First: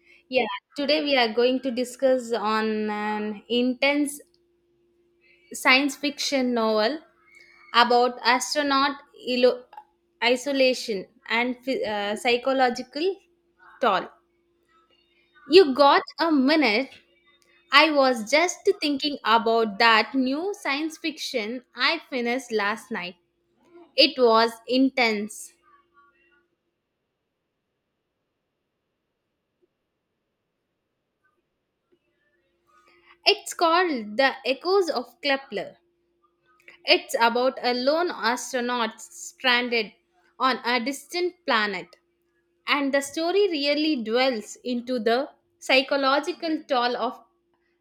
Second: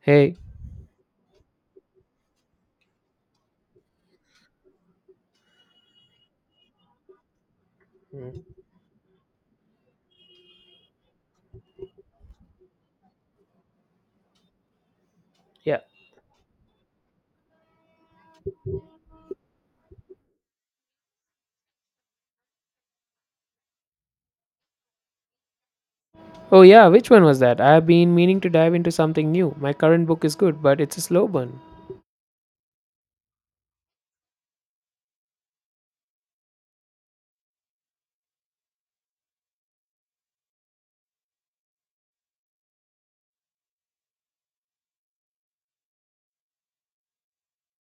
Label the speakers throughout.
Speaker 1: Hey.
Speaker 2: Yeah, today we are going to discuss on an intense science fiction novel about
Speaker 1: Mm.
Speaker 2: astronaut ilo- isolation and psychological toll. You
Speaker 1: Yeah.
Speaker 2: got a minute? I was just thinking about that new science fiction I finished last night. It was intense.
Speaker 1: Oh, yeah, which one was that? I've been meaning to dive into something new. My current book is good, but it's a slow burn.
Speaker 2: It's called The Echoes of Kepler. It's about a lone astronaut stranded on a distant planet, and the story really dwells into the psychological toll of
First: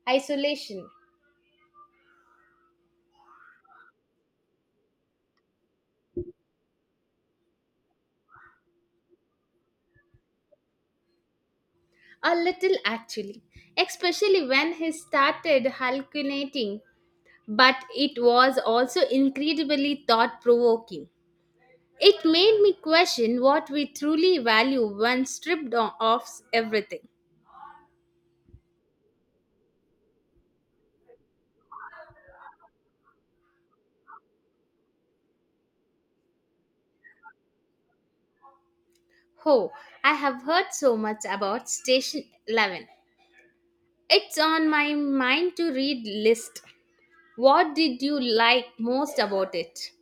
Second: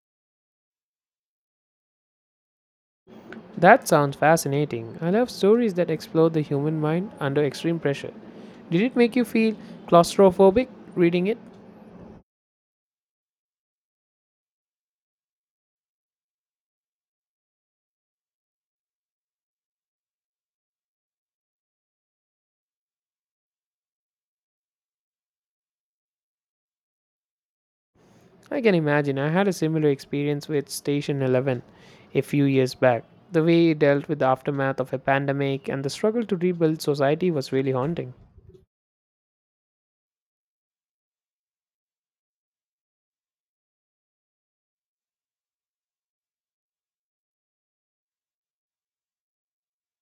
Speaker 2: isolation.
Speaker 1: That sounds fascinating. I love stories that explore the human mind under extreme pressure. Did it make you feel claustrophobic reading it?
Speaker 2: A little actually, especially when he started hallucinating, but it was also incredibly thought provoking. It made me question what we truly value when stripped of everything.
Speaker 1: I can imagine. I had a similar experience with Station 11 a few years back. The way it dealt with the aftermath of a pandemic and the struggle to rebuild society was really haunting.
Speaker 2: Oh, I have heard so much about Station 11. It's on my mind to read list. What did you like most about it?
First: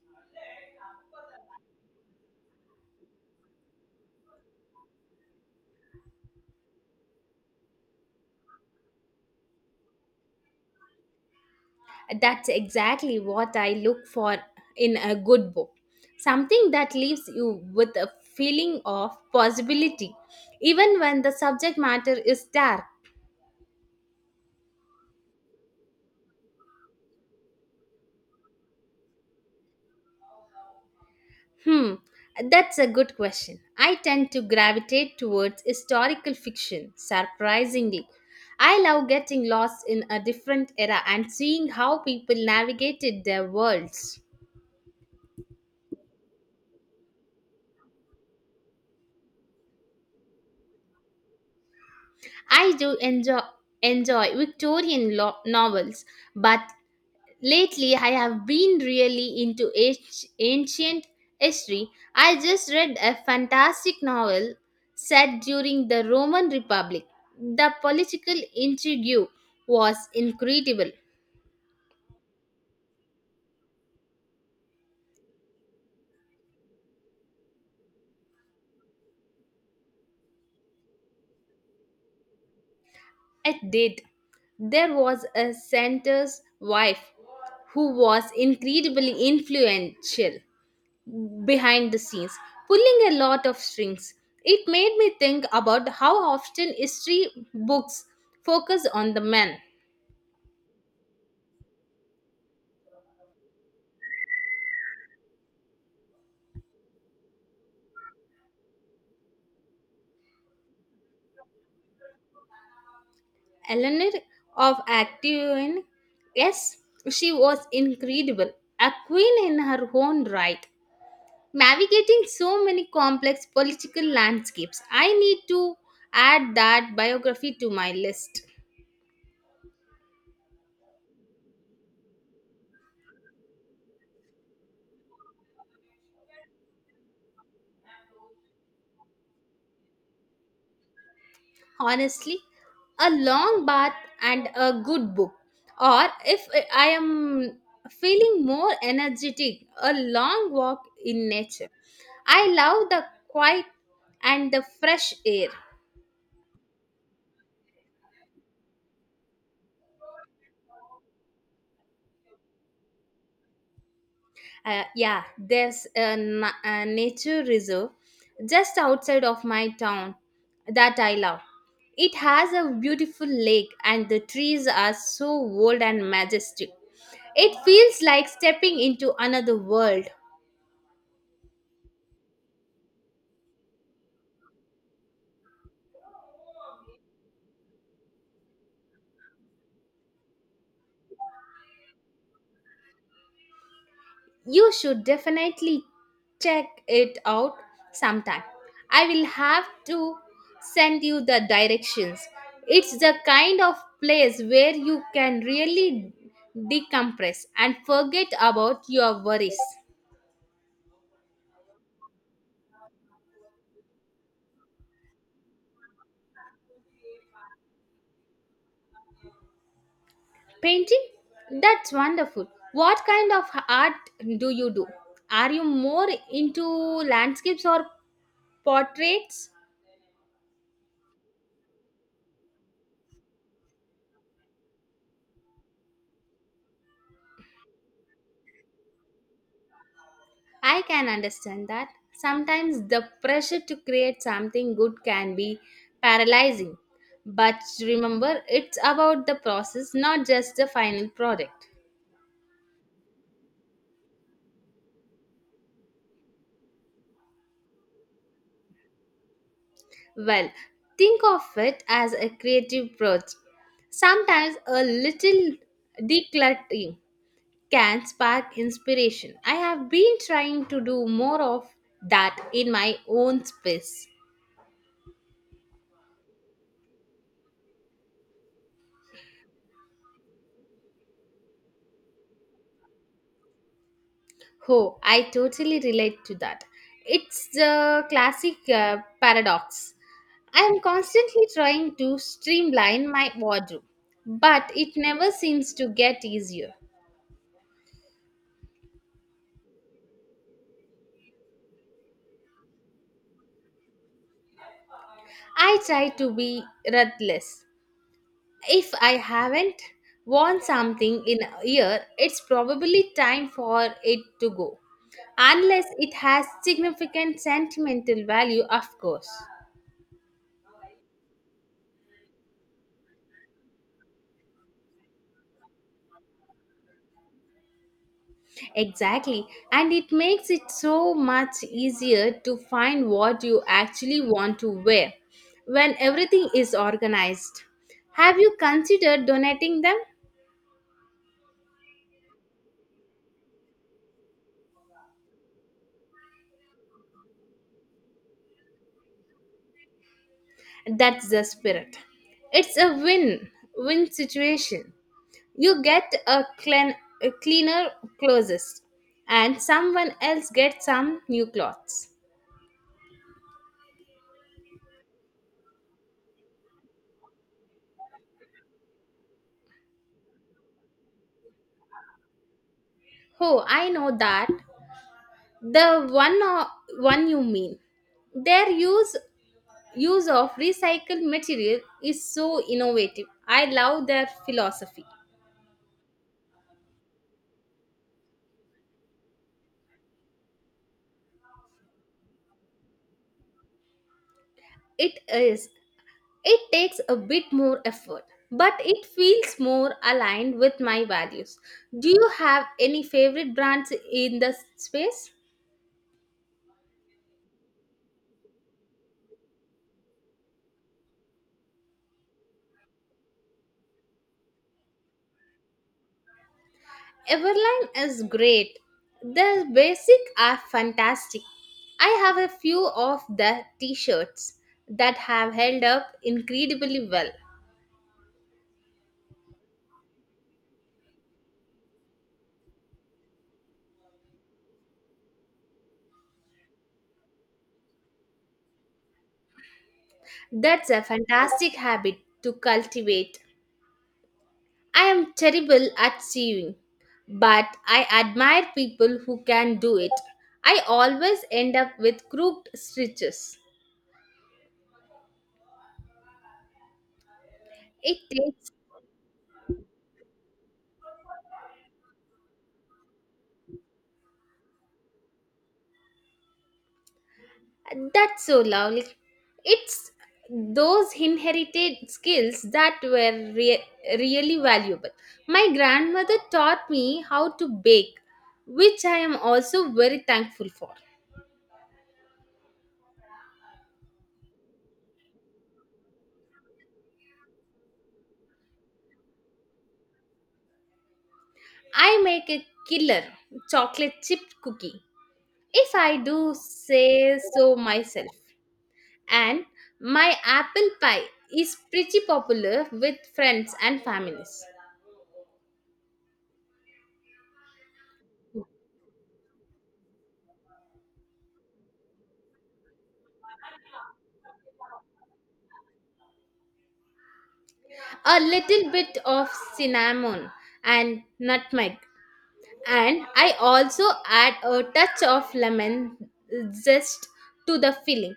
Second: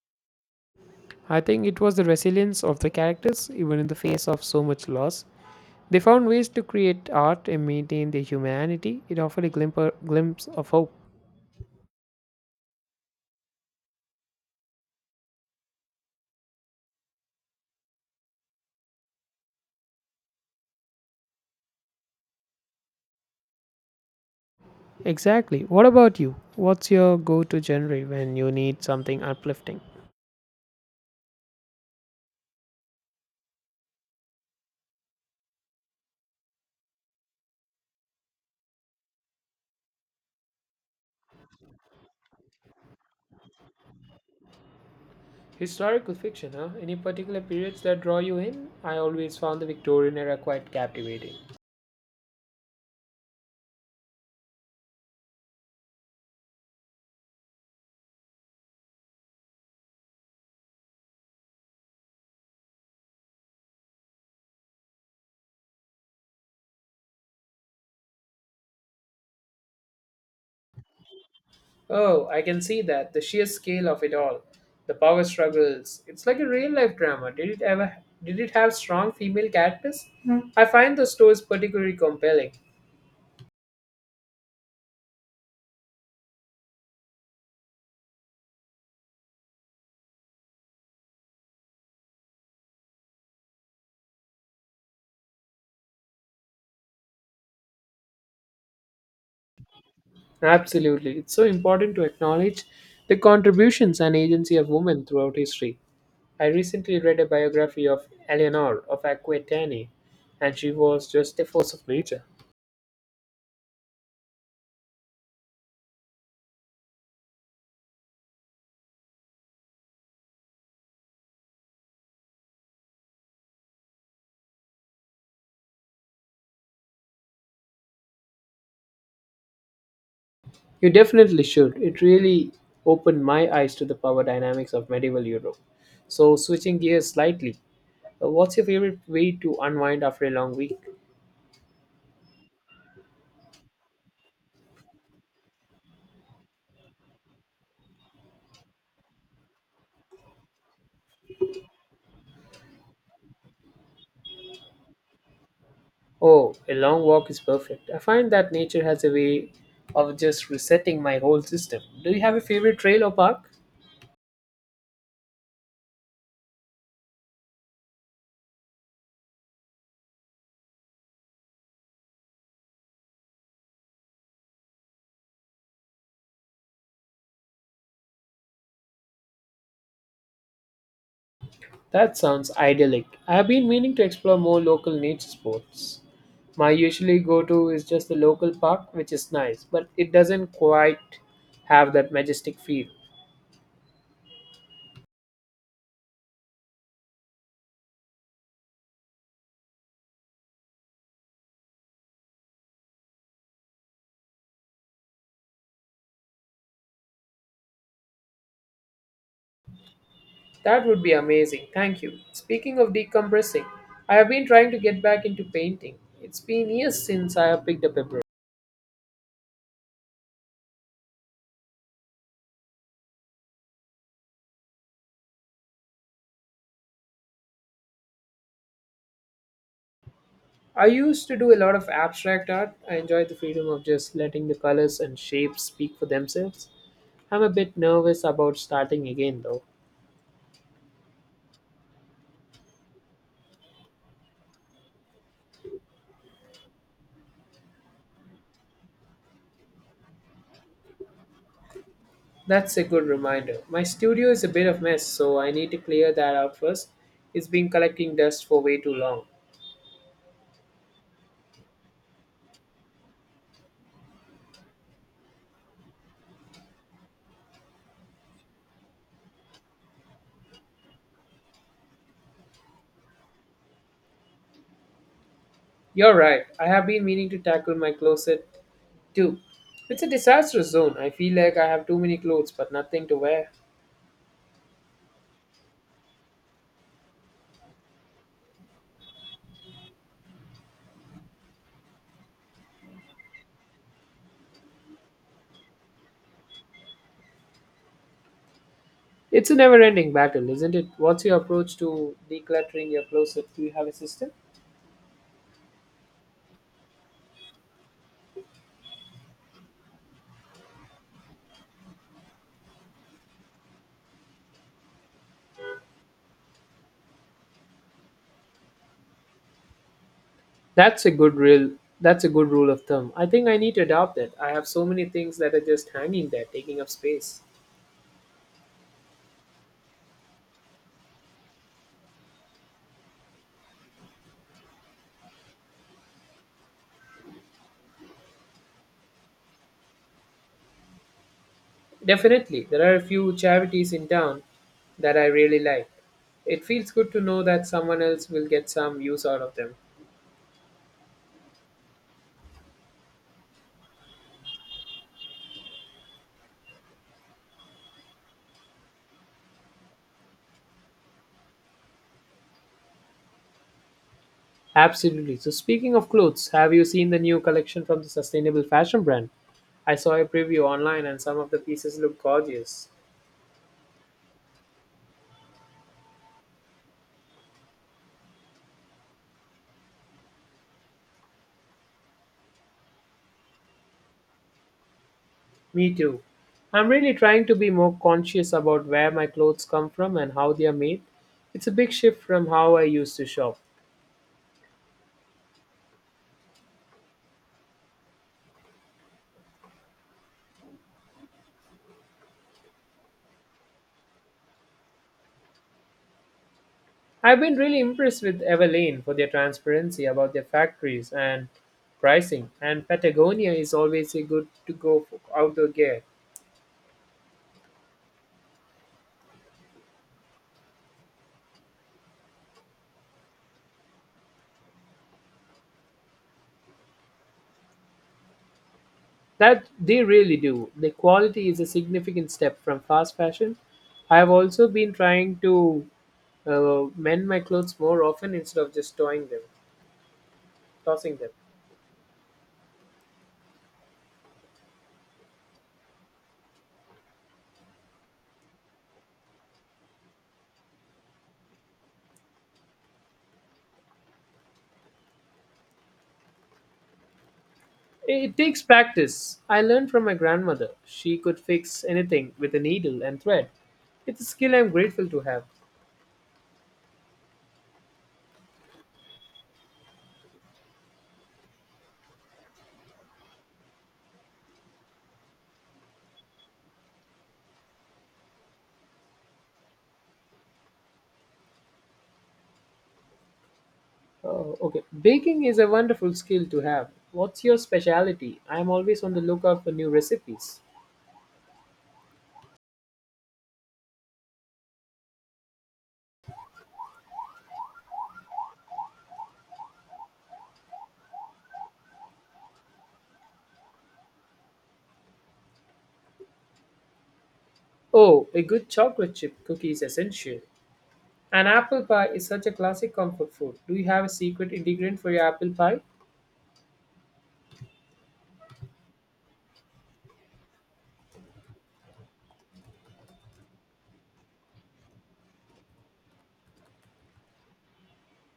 Speaker 1: I think it was the resilience of the characters, even in the face of so much loss. They found ways to create art and maintain their humanity. It offered a glimpse of hope.
Speaker 2: That's exactly what I look for in a good book. Something that leaves you with a feeling of possibility, even when the subject matter is dark.
Speaker 1: Exactly. What about you? What's your go to genre when you need something uplifting?
Speaker 2: Hmm, that's a good question. I tend to gravitate towards historical fiction, surprisingly. I love getting lost in a different era and seeing how people navigated their worlds.
Speaker 1: Historical fiction, huh? Any particular periods that draw you in? I always found the Victorian era quite captivating.
Speaker 2: I do enjoy Victorian novels, but lately I have been really into ancient history. I just read a fantastic novel set during the Roman Republic. The political intrigue was incredible.
Speaker 1: Oh, I can see that. The sheer scale of it all. The power struggles. It's like a real life drama. Did it have strong female characters? Hmm. I find those stories particularly compelling.
Speaker 2: It did. There was a senator's wife who was incredibly influential behind the scenes, pulling a lot of strings. It made me think about how often history books focus on the men.
Speaker 1: Absolutely. It's so important to acknowledge the contributions and agency of women throughout history. I recently read a biography of Eleanor of Aquitaine, and she was just a force of nature.
Speaker 2: Eleanor of Actium, yes, she was incredible, a queen in her own right, navigating so many complex political landscapes. I need to add that biography to my list.
Speaker 1: You definitely should. It really opened my eyes to the power dynamics of medieval Europe. So, switching gears slightly, what's your favorite way to unwind after a long week?
Speaker 2: Honestly, a long bath and a good book, or if I am feeling more energetic, a long walk in nature. I love the quiet and the fresh air.
Speaker 1: Oh, a long walk is perfect. I find that nature has a way of just resetting my whole system. Do you have a favorite trail or park?
Speaker 2: Yeah, there's a nature reserve just outside of my town that I love. It has a beautiful lake and the trees are so old and majestic. It feels like stepping into another world.
Speaker 1: That sounds idyllic. I've been meaning to explore more local nature sports. My usually go to is just the local park, which is nice, but it doesn't quite have that majestic feel.
Speaker 2: You should definitely check it out sometime. I will have to send you the directions. It's the kind of place where you can really decompress and forget about your worries.
Speaker 1: That would be amazing. Thank you. Speaking of decompressing, I have been trying to get back into painting. It's been years since I have picked up a brush.
Speaker 2: Painting? That's wonderful. What kind of art do you do? Are you more into landscapes or portraits?
Speaker 1: I used to do a lot of abstract art. I enjoyed the freedom of just letting the colors and shapes speak for themselves. I'm a bit nervous about starting again though.
Speaker 2: I can understand that. Sometimes the pressure to create something good can be paralyzing. But remember, it's about the process, not just the final product.
Speaker 1: That's a good reminder. My studio is a bit of mess, so I need to clear that out first. It's been collecting dust for way too long.
Speaker 2: Well, think of it as a creative project. Sometimes a little decluttering can spark inspiration. I have been trying to do more of that in my own space.
Speaker 1: You're right. I have been meaning to tackle my closet too. It's a disastrous zone. I feel like I have too many clothes but nothing to wear.
Speaker 2: Oh, I totally relate to that. It's the classic paradox. I am constantly trying to streamline my wardrobe, but it never seems to get easier.
Speaker 1: It's a never-ending battle, isn't it? What's your approach to decluttering your closet? Do you have a system?
Speaker 2: I try to be ruthless. If I haven't worn something in a year, it's probably time for it to go. Unless it has significant sentimental value, of course.
Speaker 1: That's a good rule. That's a good rule of thumb. I think I need to adopt that. I have so many things that are just hanging there, taking up space.
Speaker 2: Exactly. And it makes it so much easier to find what you actually want to wear when everything is organized. Have you considered donating them?
Speaker 1: Definitely, there are a few charities in town that I really like. It feels good to know that someone else will get some use out of them.
Speaker 2: That's the spirit. It's a win win situation. You get a cleaner clothes, and someone else gets some new clothes.
Speaker 1: Absolutely. So, speaking of clothes, have you seen the new collection from the sustainable fashion brand? I saw a preview online and some of the pieces look gorgeous.
Speaker 2: Oh, I know that. The one you mean. Their use of recycled material is so innovative. I love their philosophy.
Speaker 1: Me too. I'm really trying to be more conscious about where my clothes come from and how they are made. It's a big shift from how I used to shop.
Speaker 2: It is, it takes a bit more effort, but it feels more aligned with my values. Do you have any favorite brands in the space?
Speaker 1: I've been really impressed with Evelyn for their transparency about their factories and pricing. And Patagonia is always a good to go for outdoor gear.
Speaker 2: Everline is great. Their basic are fantastic. I have a few of the t-shirts that have held up incredibly well.
Speaker 1: That they really do. The quality is a significant step from fast fashion. I have also been trying to mend my clothes more often instead of
Speaker 2: That's a
Speaker 1: tossing them.
Speaker 2: fantastic habit to cultivate. I am terrible at sewing, but I admire people who can do it. I always end up with crooked stitches. It
Speaker 1: It takes
Speaker 2: takes
Speaker 1: practice. I learned from my grandmother. She could fix anything with a needle and thread. It's a skill I'm grateful to have.
Speaker 2: that's so lovely. It's those inherited skills that were really valuable. My grandmother taught me how to bake, which I am also very thankful for.
Speaker 1: Oh, okay. Baking is a wonderful skill to have. What's your specialty? I'm always on the lookout for new recipes.
Speaker 2: I make a killer chocolate chip cookie, if I do say so myself, and my apple pie is pretty popular with friends and families.
Speaker 1: Oh, a good chocolate chip cookie is essential. An apple pie is such a classic comfort food. Do you have a secret ingredient for your apple pie?
Speaker 2: A little bit of cinnamon and nutmeg, and I also add a touch of lemon zest to the filling.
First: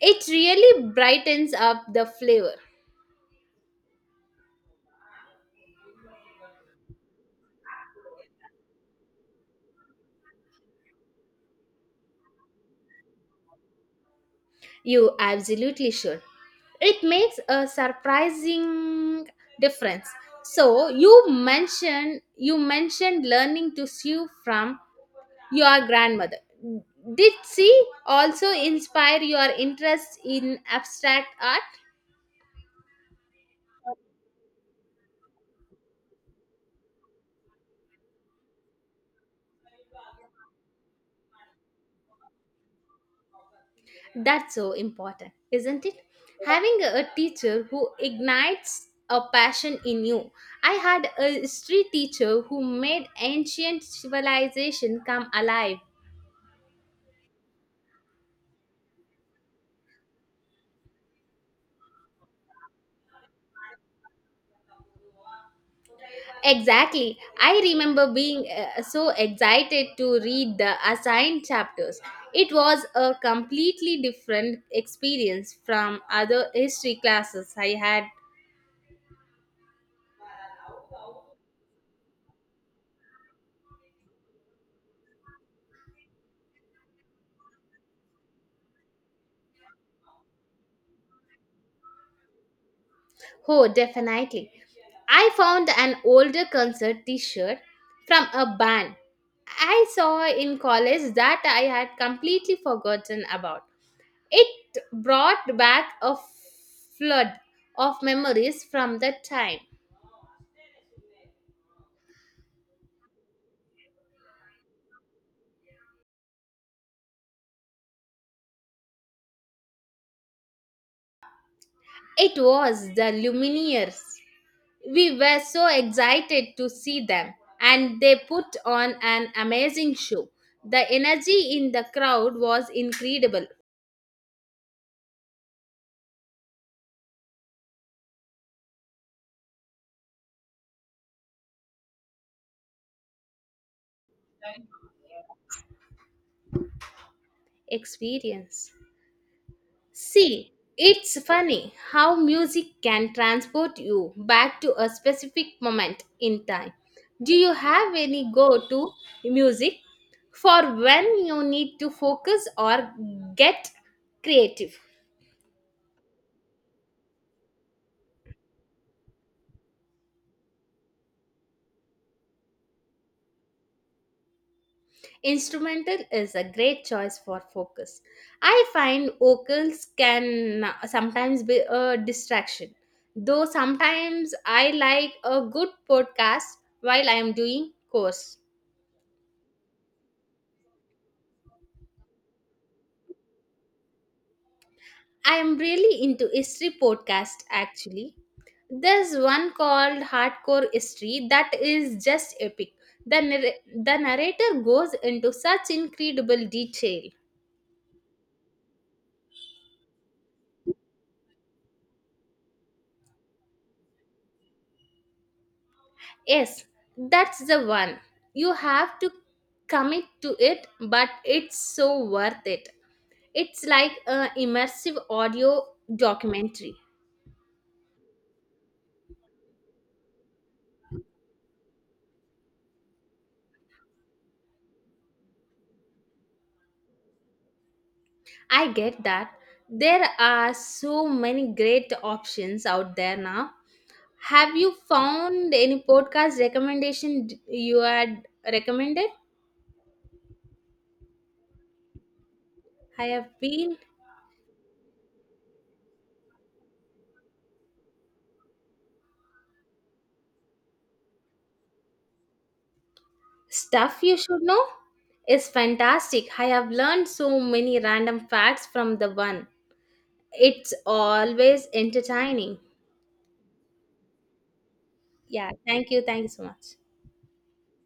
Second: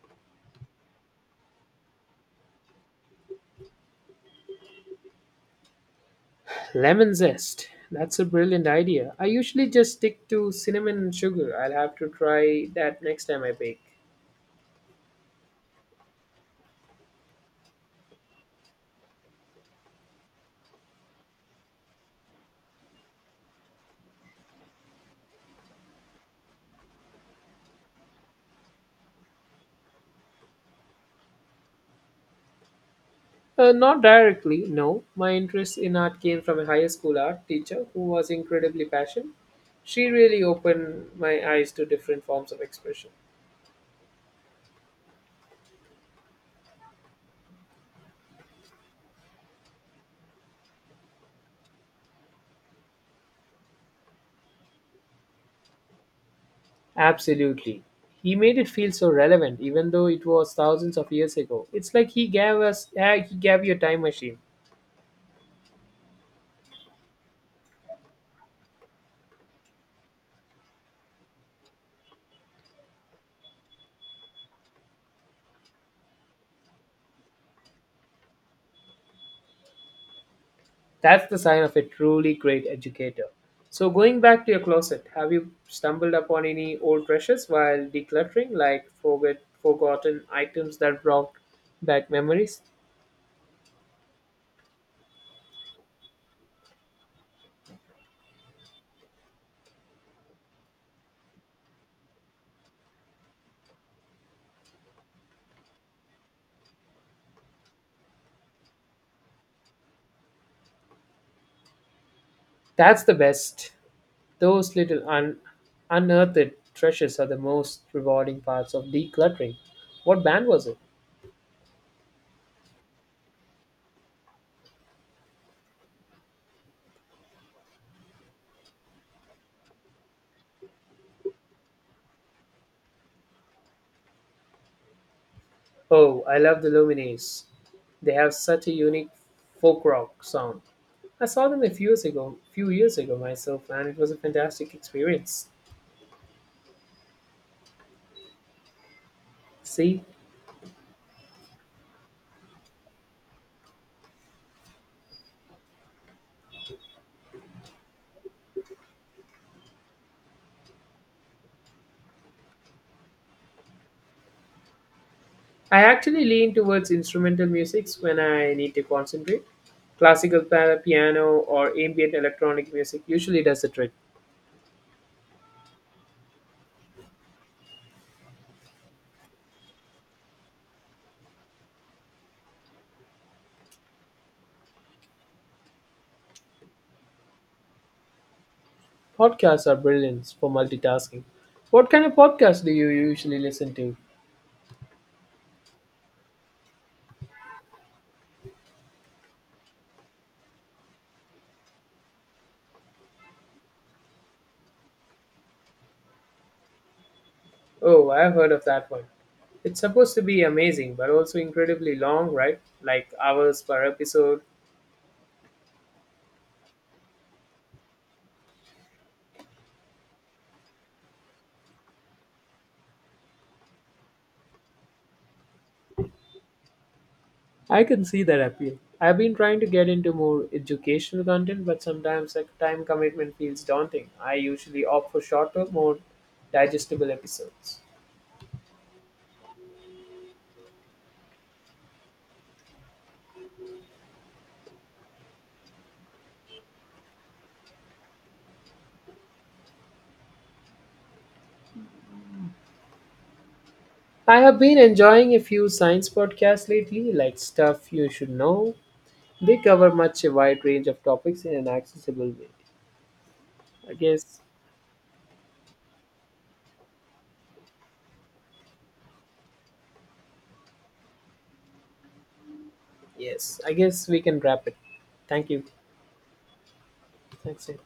Speaker 2: It really brightens up the flavor.
Speaker 1: Lemon zest. That's a brilliant idea. I usually just stick to cinnamon and sugar. I'll have to try that next time I bake.
Speaker 2: You absolutely should. It makes a surprising difference. So you mentioned learning to sew from your grandmother. Did she also inspire your interest in abstract art?
Speaker 1: Not directly, no. My interest in art came from a high school art teacher who was incredibly passionate. She really opened my eyes to different forms of expression.
Speaker 2: That's so important, isn't it? Having a teacher who ignites a passion in you. I had a history teacher who made ancient civilization come alive.
Speaker 1: Absolutely. He made it feel so relevant, even though it was thousands of years ago. It's like he gave he gave you a time machine.
Speaker 2: Exactly. I remember being so excited to read the assigned chapters. It was a completely different experience from other history classes I had.
Speaker 1: That's the sign of a truly great educator. So, going back to your closet, have you stumbled upon any old treasures while decluttering, like forgotten items that brought back memories?
Speaker 2: Oh, definitely. I found an older concert t shirt from a band I saw in college that I had completely forgotten about. It brought back a flood of memories from that time.
Speaker 1: That's the best. Those little unearthed treasures are the most rewarding parts of decluttering. What band was it?
Speaker 2: It was the Lumineers. We were so excited to see them, and they put on an amazing show. The energy in the crowd was incredible.
Speaker 1: Oh, I love the Lumineers. They have such a unique folk rock sound. I saw them a few years ago myself, and it was a fantastic experience.
Speaker 2: Experience.
Speaker 1: See,
Speaker 2: See, it's funny how music can transport you back to a specific moment in time. Do you have any go to music for when you need to focus or get creative?
Speaker 1: I actually lean towards instrumental musics when I need to concentrate. Classical piano or ambient electronic music usually does the trick.
Speaker 2: Instrumental is a great choice for focus. I find vocals can sometimes be a distraction, though sometimes I like a good podcast while I am doing course.
Speaker 1: Podcasts are brilliant for multitasking. What kind of podcast do you usually listen to?
Speaker 2: I am really into history podcast actually. There's one called Hardcore History that is just epic. The narrator goes into such incredible detail.
Speaker 1: Oh, I've heard of that one. It's supposed to be amazing, but also incredibly long, right? Like hours per episode.
Speaker 2: Yes, that's the one. You have to commit to it, but it's so worth it. It's like an immersive audio documentary.
Speaker 1: I can see that appeal. I've been trying to get into more educational content, but sometimes the time commitment feels daunting. I usually opt for shorter, more digestible episodes.
Speaker 2: I get that. There are so many great options out there now. Have you found any you had recommended? I have been.
Speaker 1: I have been enjoying a few science podcasts lately, like Stuff You Should Know. They cover much a wide range of topics in an accessible way. I
Speaker 2: Stuff you should
Speaker 1: guess,
Speaker 2: know is fantastic. I have learned so many random facts from the one. It's always entertaining.
Speaker 1: yes, I guess we can wrap it. Thank
Speaker 2: Yeah,
Speaker 1: you.
Speaker 2: thank you. Thank you so much.
Speaker 1: Thanks. Sid.